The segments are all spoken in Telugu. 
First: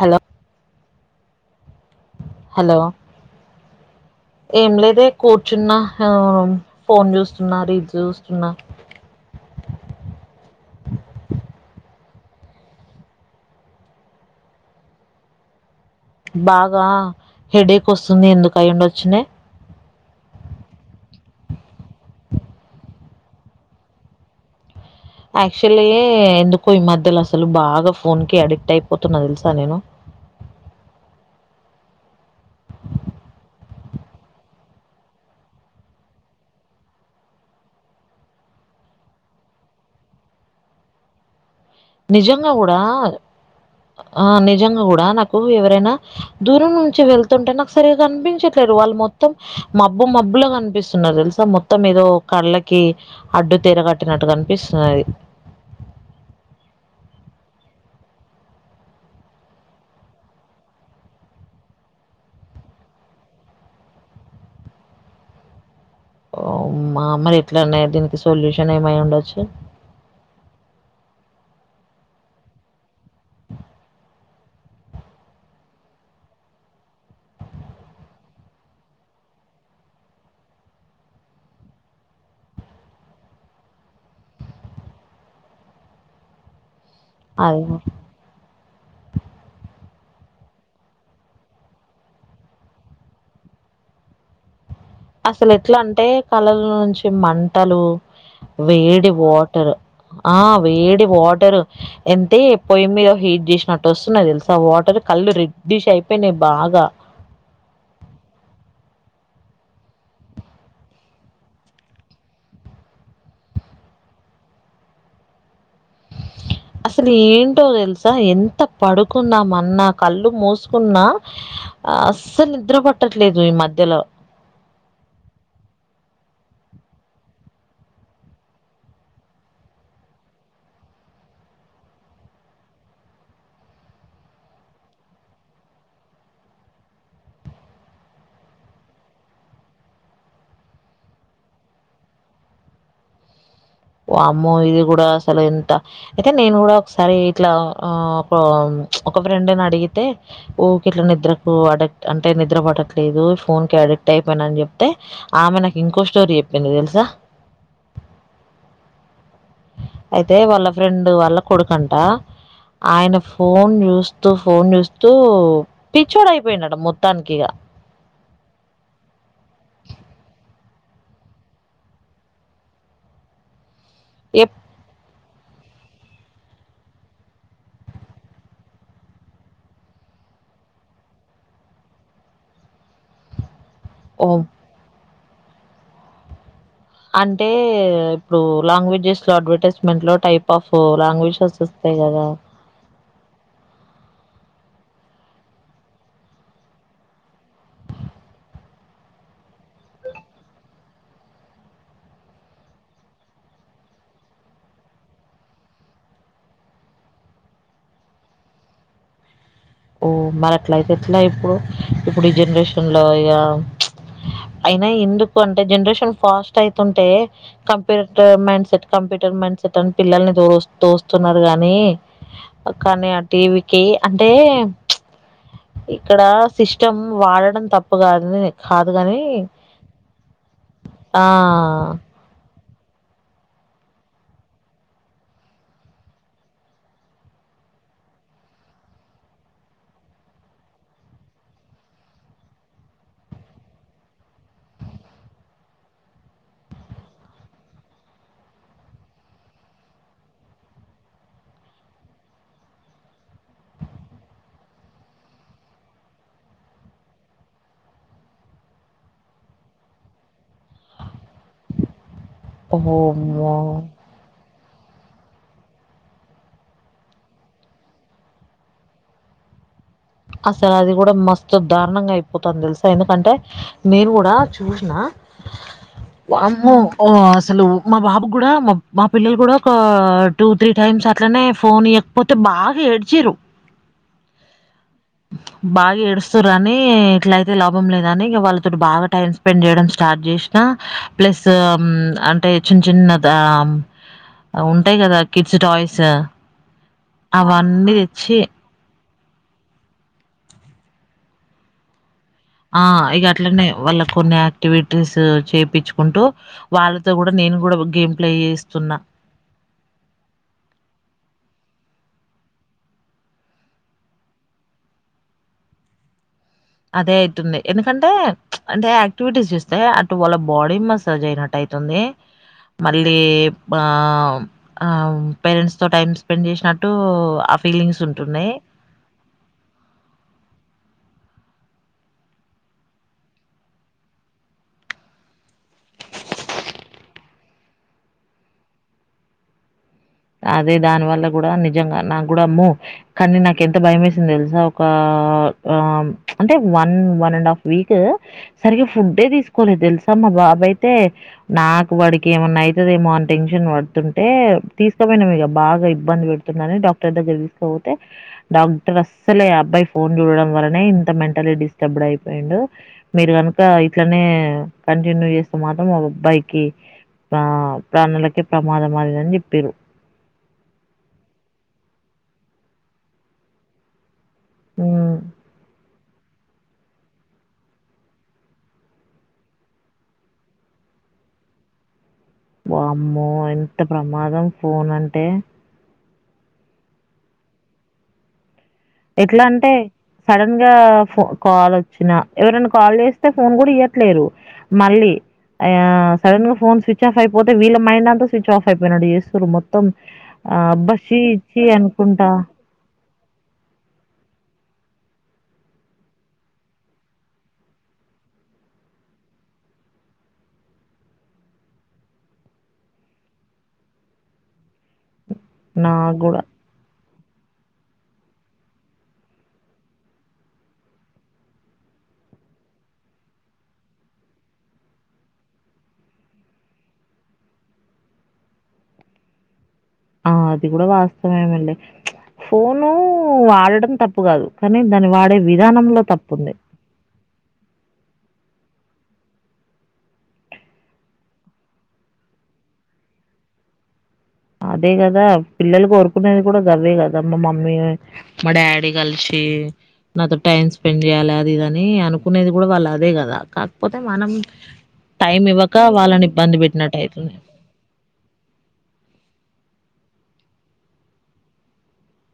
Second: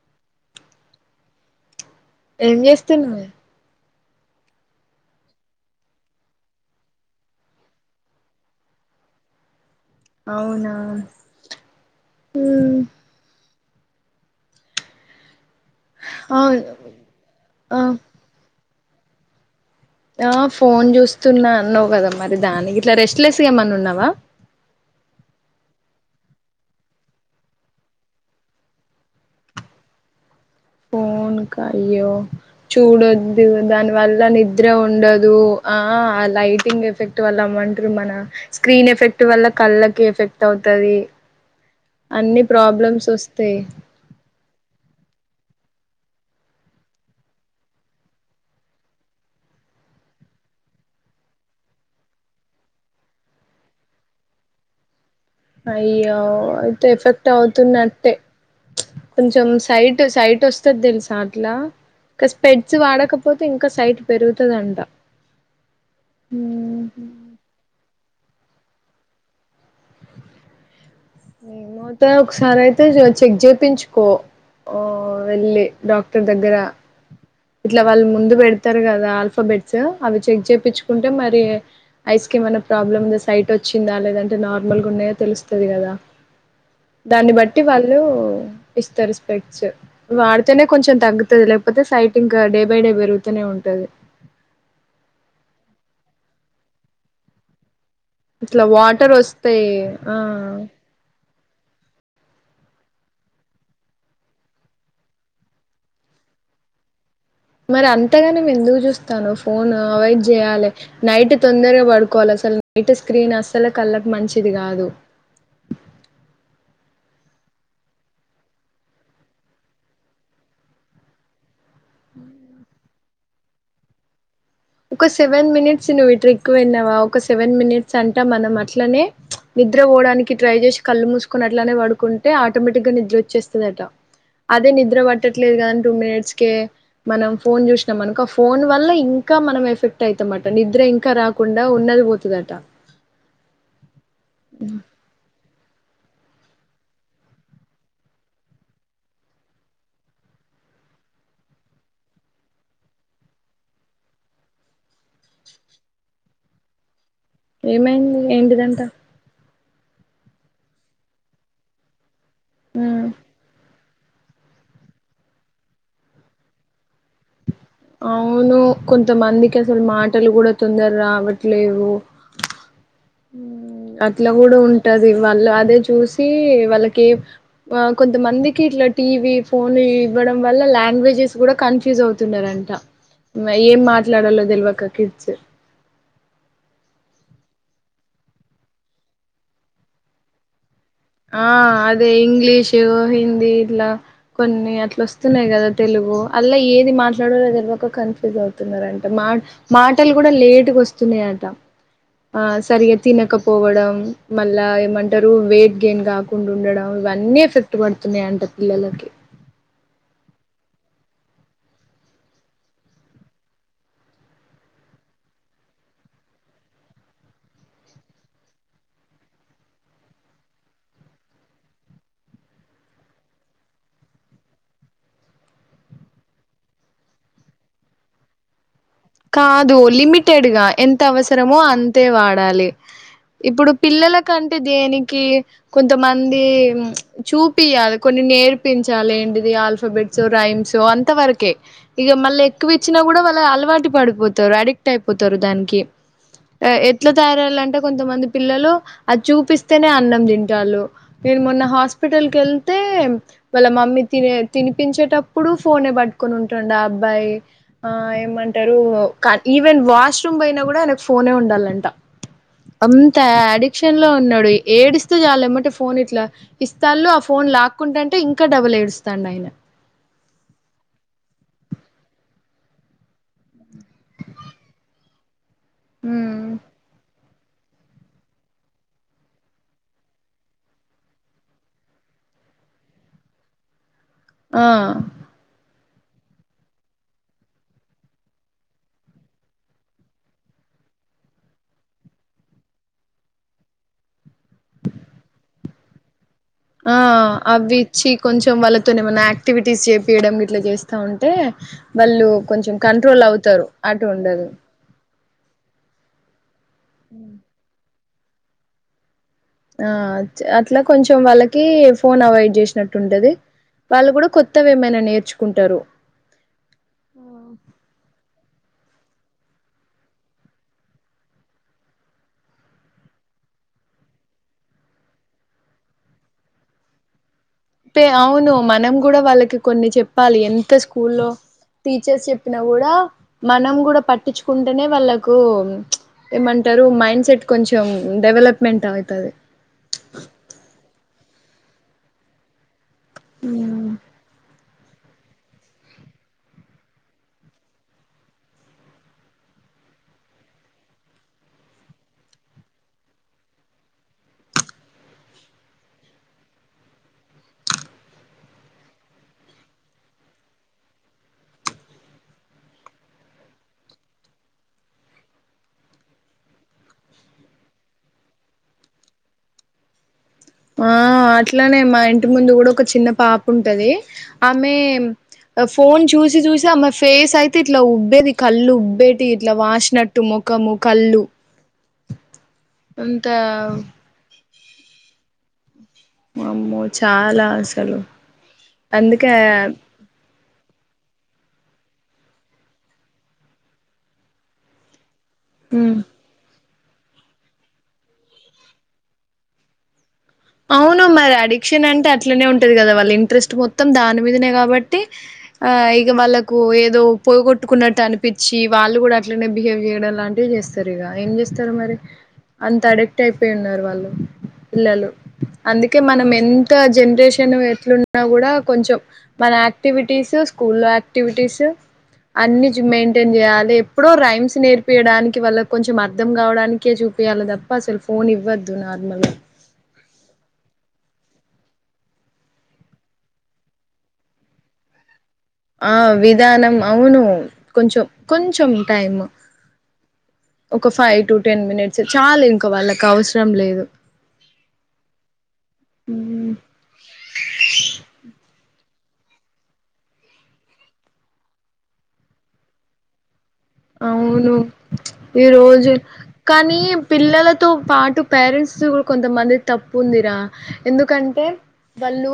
హలో ఏం హలో చేస్తున్నావ్ ఏం లేదే కూర్చున్నా ఆ ఫోన్ చూస్తున్నా రీల్స్ చూస్తున్నా అవునా ప్చ్ ఉ అవును బాగా ఆ హెడేక్ వస్తుంది ఎందుకు అయిండొచ్చు నే ఆ ఫోన్ చూస్తున్నా అన్నావు కదా మరి దానికి ఇట్లా రెస్ట్ లెస్గా ఏమన్నా ఉన్నావా యాక్చుల్లి ఎందుకో ఈ మధ్యలో అసలు బాగా ఫోన్ కి అడెక్ట్ అయిపోతున్నా తెలుసా నేను ఇంకా అయ్యో చూడొద్దు దాని వల్ల నిద్ర ఉండదు ఆ లైటింగ్ ఎఫెక్ట్ వల్ల ఏమంటరు మన స్క్రీన్ ఎఫెక్ట్ వల్ల కళ్ళకి ఎఫెక్ట్ అవుతది అన్ని నిజంగా కూడా ప్రాబ్లమ్స్ వస్తాయి ఆ నిజంగా కూడా నాకు ఎవ రైనా దూరం నుంచి వెళ్తుంటే నాకు సరిగా కనిపించట్లేదు వాళ్ళు మొత్తం మబ్బు మబ్బులా కనిపిస్తున్నది తెలుసా మొత్తం ఏదో కళ్ళకి అడ్డు తెర కట్టినట్టు కనిపిస్తున్నది అయ్యో అయితే ఎఫెక్ట్ అవుతున్నట్టే కొంచెం సైట్ సైట్ వస్తది తెలుసా అట్లా ఇంకా స్పెడ్స్ వాడకపోతే ఇంకా సైట్ పెరుగుతదంట ఓ మా అమ్మాయి ఎట్లాన్నా దీనికి సొల్యూషన్ ఏమై ఉండొచ్చు ఏమో అయితే ఒకసారి అయితే చెక్ చేపించుకో ఓ వెళ్ళి డాక్టర్ దగ్గర ఇట్లా వాళ్ళు ముందు పెడుతరు కదా ఆల్ఫాబెట్స్ అవి చెక్ చేపిచ్చుకుంటే మరి ఐస్ కెమాన్న ప్రాబ్లమ్ ఉందా సైట్ వచ్చిందా లేదంటే నార్మల్ గా ఉన్నాయా తెలుస్తది కదా దాన్ని బట్టి అది వాళ్ళు ఇస్తారు స్పెడ్స్ వాడితేనే కొంచెం తగ్గుతది లేకపోతే సైట్ ఇంకా డే బై డే పెరుగుతూనే ఉంటది ఉమ్ అసలు ఎట్లా అంటే కళ్ళ లో నుంచి మంటలు ఇట్లా వేడి వాటర్ వస్తాయి వాటర్ ఆ వేడి వాటరు ఎంటే పోయ్యి మీద హీట్ చేసినట్టు వస్తున్న ది తెలుసా వాటర్ కళ్ళు రెడ్డిష్ అయిపోయినయ్ బా గా మరి అంతగానము ఎందుకు చూస్తాన్నవు ఫోన్ అవాయిడ్ చేయ్యాలి నైట్ తొందరగా పడుకోవాలి అసలు నైట్ స్క్రీన్ అసలు కళ్ళకు మంచిది కాదు అసలు ఏంటో తెలుసా ఎంత పడుకున్నా మన్న కళ్ళు మూసుకున్నా అస్సలు నిద్ర పట్టట్లేదు ఈ మధ్యలో ఒక సెవెన్ మినిట్స్ నువ్వు ఇ ట్రిక్కు విన్నావా ఒక సెవెన్ మినిట్స్ అంటా మనం అట్లనే ప్చ్ నిద్ర పోవడానికి ట్రై చేసి కళ్ళు మూసుకున్నట్లనే పడుకుంటే ఆటోమేటిక్ గా నిద్ర వచ్చేస్తదట అదే నిద్ర పట్టట్లేదు కదని టూ మినిట్స్ కే మనం ఫోన్ చూసినాం అనుకో ఫోన్ వల్ల ఇంకా మనం ఎఫెక్ట్ అయితమాట నిద్ర ఇంకా రాకుండా ఉన్నది పోతదట వామ్మో ఇది కూడా అసలు ఎంత అయితే నేను కూడా ఒకసారి ఇట్లా ఒక ప్చ్ ఒక ఫ్రెండ్ అడిగితే ఊకే ఇట్ల నిద్రకు అడక్ట్ అంటే నిద్ర పట్టట్లేదు ఫోన్కి అడక్ట్ అయిపోయినా చెపితే ఆమె నాకు ఇంకొ స్టోరీ చెప్పింది తెల్సా ఏమైంది ఏంటిదంట అయితే వాళ్ళ ఫ్రెండ్ వాళ్ళ కొడుకంట ఆయన ఫోన్ యూస్ చస్తూ ఫోన్ చూస్తూ పిచ్చోడ అయిపోయిన్నాడు మొత్తానికి ఇగ అవును కొంతమందికి అసలు మాటలు కూడా తొందర రావట్లేవు అట్లా కూడా ఎప్- ఉంటది వాళ్ళు అదే చూసి వాళ్ళకి కొంతమందికి ఇట్లా టీవీ ఫోన్ వడం వల్ల లాంగ్వేజెస్ కూడా కన్ఫ్యూజ్ అవుతున్నారండి ఏం ఓ, మాట్లాడాలో తెలివక కిడ్స్ అంటే ఇప్పుడు లాంగ్వేజెస్ లో అడ్వర్టైజ్మెంట్ లో టైప్ ఆఫ్ ఆ లాంగ్వేజెస్ వస్తాయి అదే కదా ఇంగ్లీషు హిందీ ఇట్లా కొన్ని అట్లా వస్తున్నాయి కదా తెలుగు అలా ఏది మాట్లాడలేద ఒక క ఫజ్ అవుతున్నారంట మా మాటలు కూడా లేటుగా వస్తున్నాయట ఆ సరిగా తినకపోవడం మళ్ళా ఏమంటారు వే గేన్ కాకుండా ఉండడం ఇవన్నీ ఎఫెక్ట్ పడుతున్నాయంట పిల్లలకి ఓ మరి అట్లయితే ఎట్లా ఇప్పుడు ఇప్పుడు ఈ జనరేషన్ లో ఇక అయినా ఎందుకు అంటే జనరేషన్ ఫాస్ట్ అయివుతుంటే computer mind set compute mind set అని పిల్లల్ని తో తోస్తున్నారు గాని కానీ టీ వికి అంటే ఇక్కడ సిస్టమ్ వాడడం తప్పు కాదు గానీ కాదు లిమిటెడ్ గా ఎంత ఆ! అవసరమో అంతే వాడాలి ఇప్పుడు పిల్లలకంటే దేనికి కొంతమంది చూపియాలి కొన్ని నేర్పించాల ఏంటిది ఆల్ఫాబెట్స్ రైమ్ అంత వరకే ఇ మళ్ళ ఎక్కువ ఇచ్చిన కూడా అలవాటు పడిపోతారు అడిక్ట్ అయిపోతారు దానికి ఎట్లా తయారయాలింటే కొంతమంది పిల్లలు అది చూపిస్తేనే అన్నం తింటారు నేను మొన్న హాస్పిటల్ కి వెళ్తే వాళ్ళ మమ్మీ త తినిపించేటప్పుడు ఫోన్ పట్టుకు ఉంటం అబ్బాయి ఆ ఏమంటారు ఈవెన్ వాష్రూమ్ పయినా కూడా ఫోనే ఉండాలంట అంత ఓమ్మో! అడిక్షన్ లో ఉన్నాడు ఏడిస్తే చాల ఏమంటే ఫోన్ ఇట్లా ఇస్తాళ్ళు ఆ ఫోన్ లాక్కుంటంటే ఇంకా డబల్ ఏడుస్తాండి ఆయన అసలు అది కూడా మస్తు దారుణంగా అయిపోతుంది తెలుసా ఎందుకంటే నేను కూడా చూసిన హ్మ్ వామ్మో అసలు మా బాబు కూడా మా పిల్లలు కూడా ఒక టూ త్రీ టైమ్స్ అట్లనే ఫోన్ ఇయ్వకపోతే బాగా ఏడ్చీరు ఆ బాగా ఏడుస్తారని ఇట్ల అయితే లాభం లేదని ఇక వాళ్ళతో బాగా టైమ్ స్పెండ్ చేయడం స్టార్ట్ చేసినా ప్లస్ అంటే చిన్న చిన్న ఉంటాయి కదా కిడ్స్ టాయ్స్ ఆ అవి అవన్నీ ఇచ్చి దెచ్చి కొంచెం వళతోనేమోనా యాక్టివిటీస్ చేపియడం ఇట్లా చేస్తా ఉంటే వాళ్ళు కొంచెం ఆ కంట్రోల్ ఇక అవుతారు అట్లనే వాళ్ళ అటు కొన్ని ఉండదు యాక్టివిటీస్ చేయిచ్చు కుంటూ వాళ్ళతో కూడా నేను కూడా గేమ్ ప్లే చేస్తున్నా ఆ అట్లా కొంచెం వాళ్ళకి ఫోన్ అవాయిడ్ చేసినట్టు ఉంటది వాళ్ళు కూడా కొత్తవి ఏమైనా నేర్చుకుంటారు అదేయిటింది ఎందుకంటే అంటే యాక్టివిటీస్ చేస్తే అటు వాళ్ళ బాడీ మసాజ్ అయినట్టు అయితుంది మళ్ళీ పేరెంట్స్ తో టైం స్పెండ్ చేసినట్టు పే ఫీలింగ్స్ ఉంటున్నాయి. అవును మనం కూడా వాళ్ళకి కొన్ని చెప్పాలి ఎంత స్కూల్లో టీచర్స్ చెప్పిన కూడా మనం కూడా పట్టించుకుంటేనే వాళ్ళకు ఏమంటారు మైండ్ సెట్ కొంచెం డెవలప్మెంట్ అవుతుది అదే దాని వల్ల కూడా నిజంగా నాకు కూడా అమ్మో కానీ నాకెంత భయం వేసింది తెలుసా ఒకా ఆ అంటే one one and half week సరిగా ఫుడ్ఎ తీసుకోవలే తెలుసా మా బాబ్ బాబ్ అయితే నాకు వాడికి ఏమన్నా అయితాద్ ఏమో అని టెన్షన్ పడుతుంటే తీసుకోపోయినాము ఇక బాగా ఇబ్బంది పెడుతుందని డాక్టర్ దగ్గర తీసుకోపోతే డాక్టర్ అస్సలే అబ్బాయ్ ఫోన్ చూడడం వల్లనే ఇంత మెంటలీ డిస్టర్బ్డ్ అయిపోయిండు మీరు కనుక ఇట్లనే కంటిన్యూ చేస్తే మాత్రం అబ్బాయికి ఆ ప్రాణలకే ప్రమాదం అదని చెప్ పీరు ఆ అట్లానే మా ఇంటి ముందు కూడా ఒక చిన్న పాప ఉంటది ఆమె హ్మ్. ఆ ఫోన్ చూస్త్ చూసి చూసి ఆ మా ఫేస్ అయితే ఇట్లా ఉబ్బేది కళ్ళు ఉబ్బేటి ఇట్లా వాసినట్టు ముఖము కళ్ళు అ వామ్మో ఎంత ప్రమాదం ఫోన్ అంటే వామ్మో చాలా అసలు అందుకే సడన్ గా ఫో కాల్ వచ్చినా ఎవరైనా కాల్ చేస్తే ఫోన్ కూడా ఇయట్లేరు మళ్ళీ ఆయా ఉమ్ సడన్ గా ఫోన్ స్విచ్ ఆఫ్ అయిపోతే వీళ్ళ మైండ్ అంతా స్విచ్ ఆఫ్ అయిపోయినట్టు చేస్తూరు మొత్తం ఆహ్, అబ్బా! అవును ఛీ! మరి ఛీ! అడిక్షన్ అంటే అనుకుంటా అట్లనే ఉంటుది కదా వాళ్ళ ఇంట్రెస్ట్ మొత్తం మొత్తం దాని మీదనే కాబట్టి ఆ ఇక వాళ్ళకు ఏదో పోగొట్టుకున్నట్టు అనిపించి వాల్ వాళ్ళు కూడా అట్లనే బిహేవ్ చేయడం లాంటివి చేస్తారు ఇక ఏం చేస్తారు మరి అంత అడిక్ట్ అయిపోయి ఉన్నారు వాళ్ళు పిల్లలు అందుకే నాకు మనం గూడా. ఎంత జంన్ రేషన్ ఎట్లున్నా కూడా కొంచెం మన యాక్టివిటీస్ స్కూలో యాక్టివిటీస్ అన్ని మెయింటైన్ చేయాలి ఎప్పుడో రైమ్స్ నేర్పియడానికి వాళ్ల కొంచెం అర్థం కావడానికే చూప్ ఇయాలీ తప్ప అసలు ఫోన్ ఇవ్వద్దు నార్మల్ గా ఆ! అది కూడా వాస్తవమే అండి ఫోను వాడడం తప్పు కాదు కానీ దాన్ని వాడే ఆ విధానంలో తప్పుంది. విధానం అవును కొంచం కొంచం టైమ్ ఒక ఫైవ్ టు టెన్ మినిట్స్ చాలు ఇంకా వాళ్ళకి అవసరం లేదు అదే కదా పిల్లలు కోరుకునేది కూడా గవే కదా మా మమ్మీ మా డాడీ కలిసి నాతో టైమ్ స్పెండ్ చేయాలి అది ఇది అని అనుకునేది కూడా వాళ్ళ అదే కదా కాకపోతే మనం అవును టైం ఈ ఇవ్వక రోజు వాళ్ళని ఇబ్బంది కానీ పెట్టినట్టు అయితుంది పిల్లలతో పాటు పేర్ పేరెంట్స్ కూడా కొంతమంది తప్పు ఉందిరా ఎందుకంటే వాళ్ళు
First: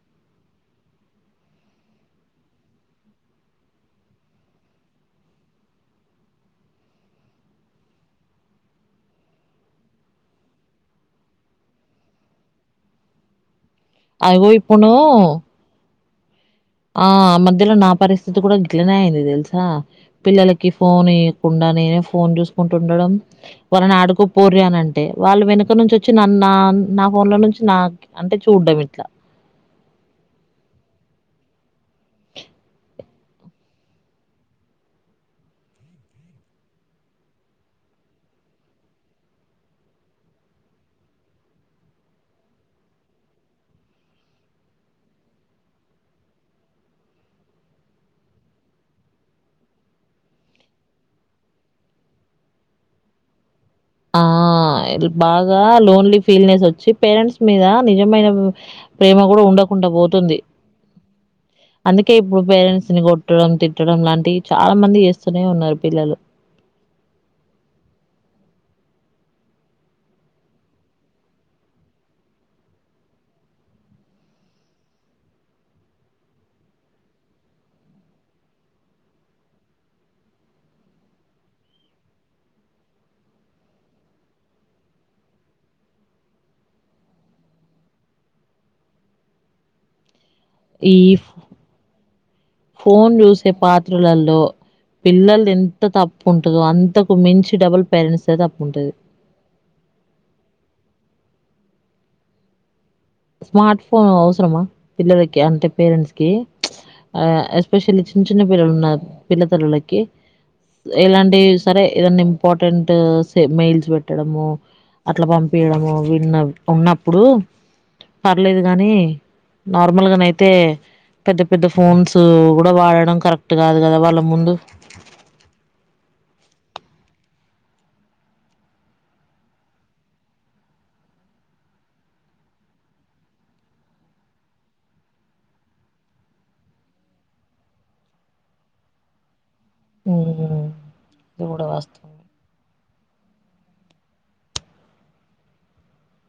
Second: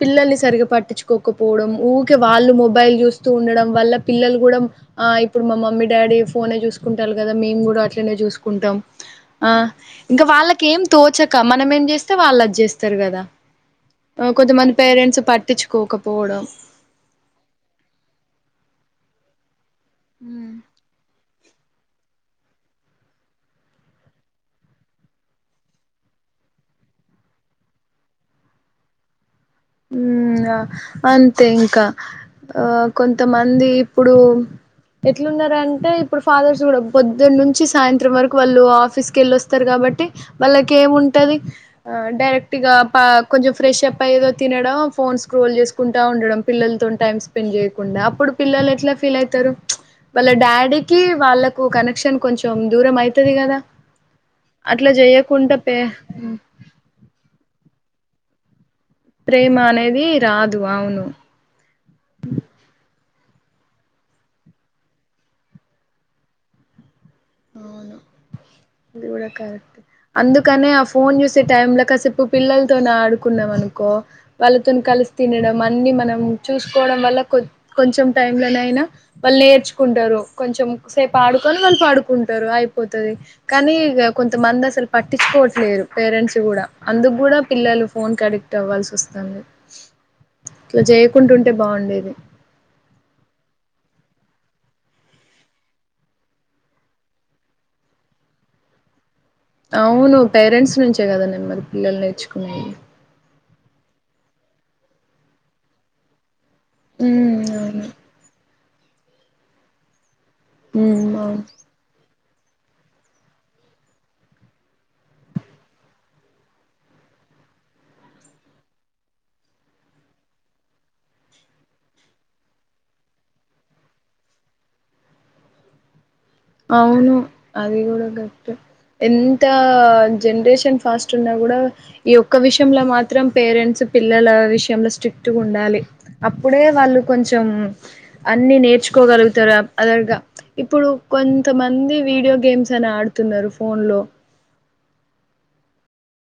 పిల్లల్ని సరిగ్గా పట్టించుకోకపోవడం ఊరికే వాళ్ళు మొబైల్ చూస్తూ ఉండడం వల్ల వాళ్ళ పిల్లలు కూడా ఆ ఇప్ ఇప్పుడు మా మమ్మీ డాడీ ఫోనే చూసుకుంటారు కదా మేము కూడా అట్లనే చూసుకుంటాం ఆ ఇంకా వాళ్ళకేం తోచక మనం ఏమి చేస్తే వాళ్ళు అది చేస్తారు కదా ఆ అగో కొంతమంది ఇప్పుడు పేరెంట్స్ పట్టించుకోకపోవడం ఆ ఆ మధ్యలో నా పరిస్థితి కూడా గిట్లనే అయింది తెలుసా పిల్లలకి ఫోన్ ఈ కుండా నేనే ఫోన్ చూసుకుంటూ ఉండడం వాళ్ళని ఆడుకోపోడ్రీ అని అంటే వాళ్ళు వెనుక నుంచి వచ్చి నన్ నా నా ఫోన్ లో నుంచి నా అంటే చూడ్డం ఇట్లా ఉమ్ ఆ అంతే ఇంకా ఆ కొంతమంది ఇప్పుడు ఎట్లున్న రంటే ఇప్పుడు ఫాదర్స్ కూడా పొద్దున్న నుంచి సాయంత్రం వరకు వాళ్ళు ఆఫీస్ క వెళ్ళి వస్తారు కాబట్టి కాబట్టి వాళ్ళకి ఏమింటది ఆ డైరెక్ట్గా పా కొంచెం ఫ్రెష్ అప్ అయ్యదో తినడం ఫోన్ స్క్రోల్ చేసుకుంటా ఉండడం పిల్లలతోని టైమ్ స్పెండ్ చేయకుండా అప్పుడు పిల్లలు ఎట్లా ఫీల్ అయితర్ తారు ఉచ్ వాళ్ళ డాడీకి వాళ్ళకు కనెక్షన్ కొంచెం దూరం అయితది కదా ఆ అట్లా చేయకుండా బాగా పే లోన్లీ ఫీల్ నెస్ వచ్చి పేరెంట్స్ మీద నిజమైనవ్ ప్రేమ కూడా ఉండకుండా అనేది పోతుంది రాదు అవును అందుకే ఇప్పుడు పేరెంట్స్ ని కొట్ కోట్టడం తిట్టడం లాంటివి చాలా మంది చేస్తూనే ఉన్నారు పిల్లలు అవును ఇది కూడా కరెక్ట్ అందుకనే ఆ ఫోన్ చూసే టైమ్ లో కాసేపు పిల్లలతోనే ఆడుకున్నాం అనుకో ఓ వాళ్ళతోని కలిసి తినడం అన్ని మనం చూసుకోవడం వల్ల కొం కొంచెం టైమ్లో నైనా వాళ్ళు నేర్చుకుంటారు కొంచెం సేపు ఆడుకొని వాళ్ళు పడు కుంటారు అయిపోతది కానీ ఇగ కొంతమంది అసలు పట్టించుకోవట్లేరు పేరెంట్స్ కూడా అంద ఇప్పటిక్కూడా పిల్లలు ఫోన్ కడిక్ట్ అవ్వాల్సి వస్తాంది. ఈ ఫోన్ చూసే పాత్రలల్లో పిల్లల్ది ఎంత తప్పుంటదో అంతకు మించి డబుల్ పేరెంట్స్దే తప్పుంటది. అవును పేరెంట్స్ నుంచే కదండి మరి పిల్లలు నేర్చుకునేది స్మార్ట్ ఫోన్ అవసరమా పిల్లలకి అంటే పేరెంట్స్ కి ఆ ఉమ్ అవును ఎస్పెషల్లీ చిన్న చిన్న పిల్లలు ఉన్నారు పిల్లతల్లులకి ఉమ్ అవును ఎలాంటివి సరే ఏదన్న ఇంపార్టెంట్సే మెయిల్స్ పెట్టడము. అట్ల పంపియడము విన్న ఉన్నప్పుడు పర్లేదు గాని నార్మల్గానైతే పెద్ద పెద్ద ఫోన్స్ కూడా వాడడం కరెక్ట్ కాదు కదా వాళ్ళ ముందు అవును అది గూడ గట్ ఎంత జనరేషన్ ఫాస్ట్ ఉన్నా కూడా ఈ ఒక్క విషయంలో మాత్రం పేరెంట్స్ పిల్లల విషయంలో స్ట్రిక్ట్ గుండాలి అప్పుడే వాళ్ళు కొంచెం అన్ని నేర్ చ్చుకోగలుగుతారు. అదేగా ఉమ్ ఇప్పుడు ఇది కూడా కొంతమంది వాస్తవమే వీడియో గేమ్స్ అని ఆడుతున్నారు ఫోన్లో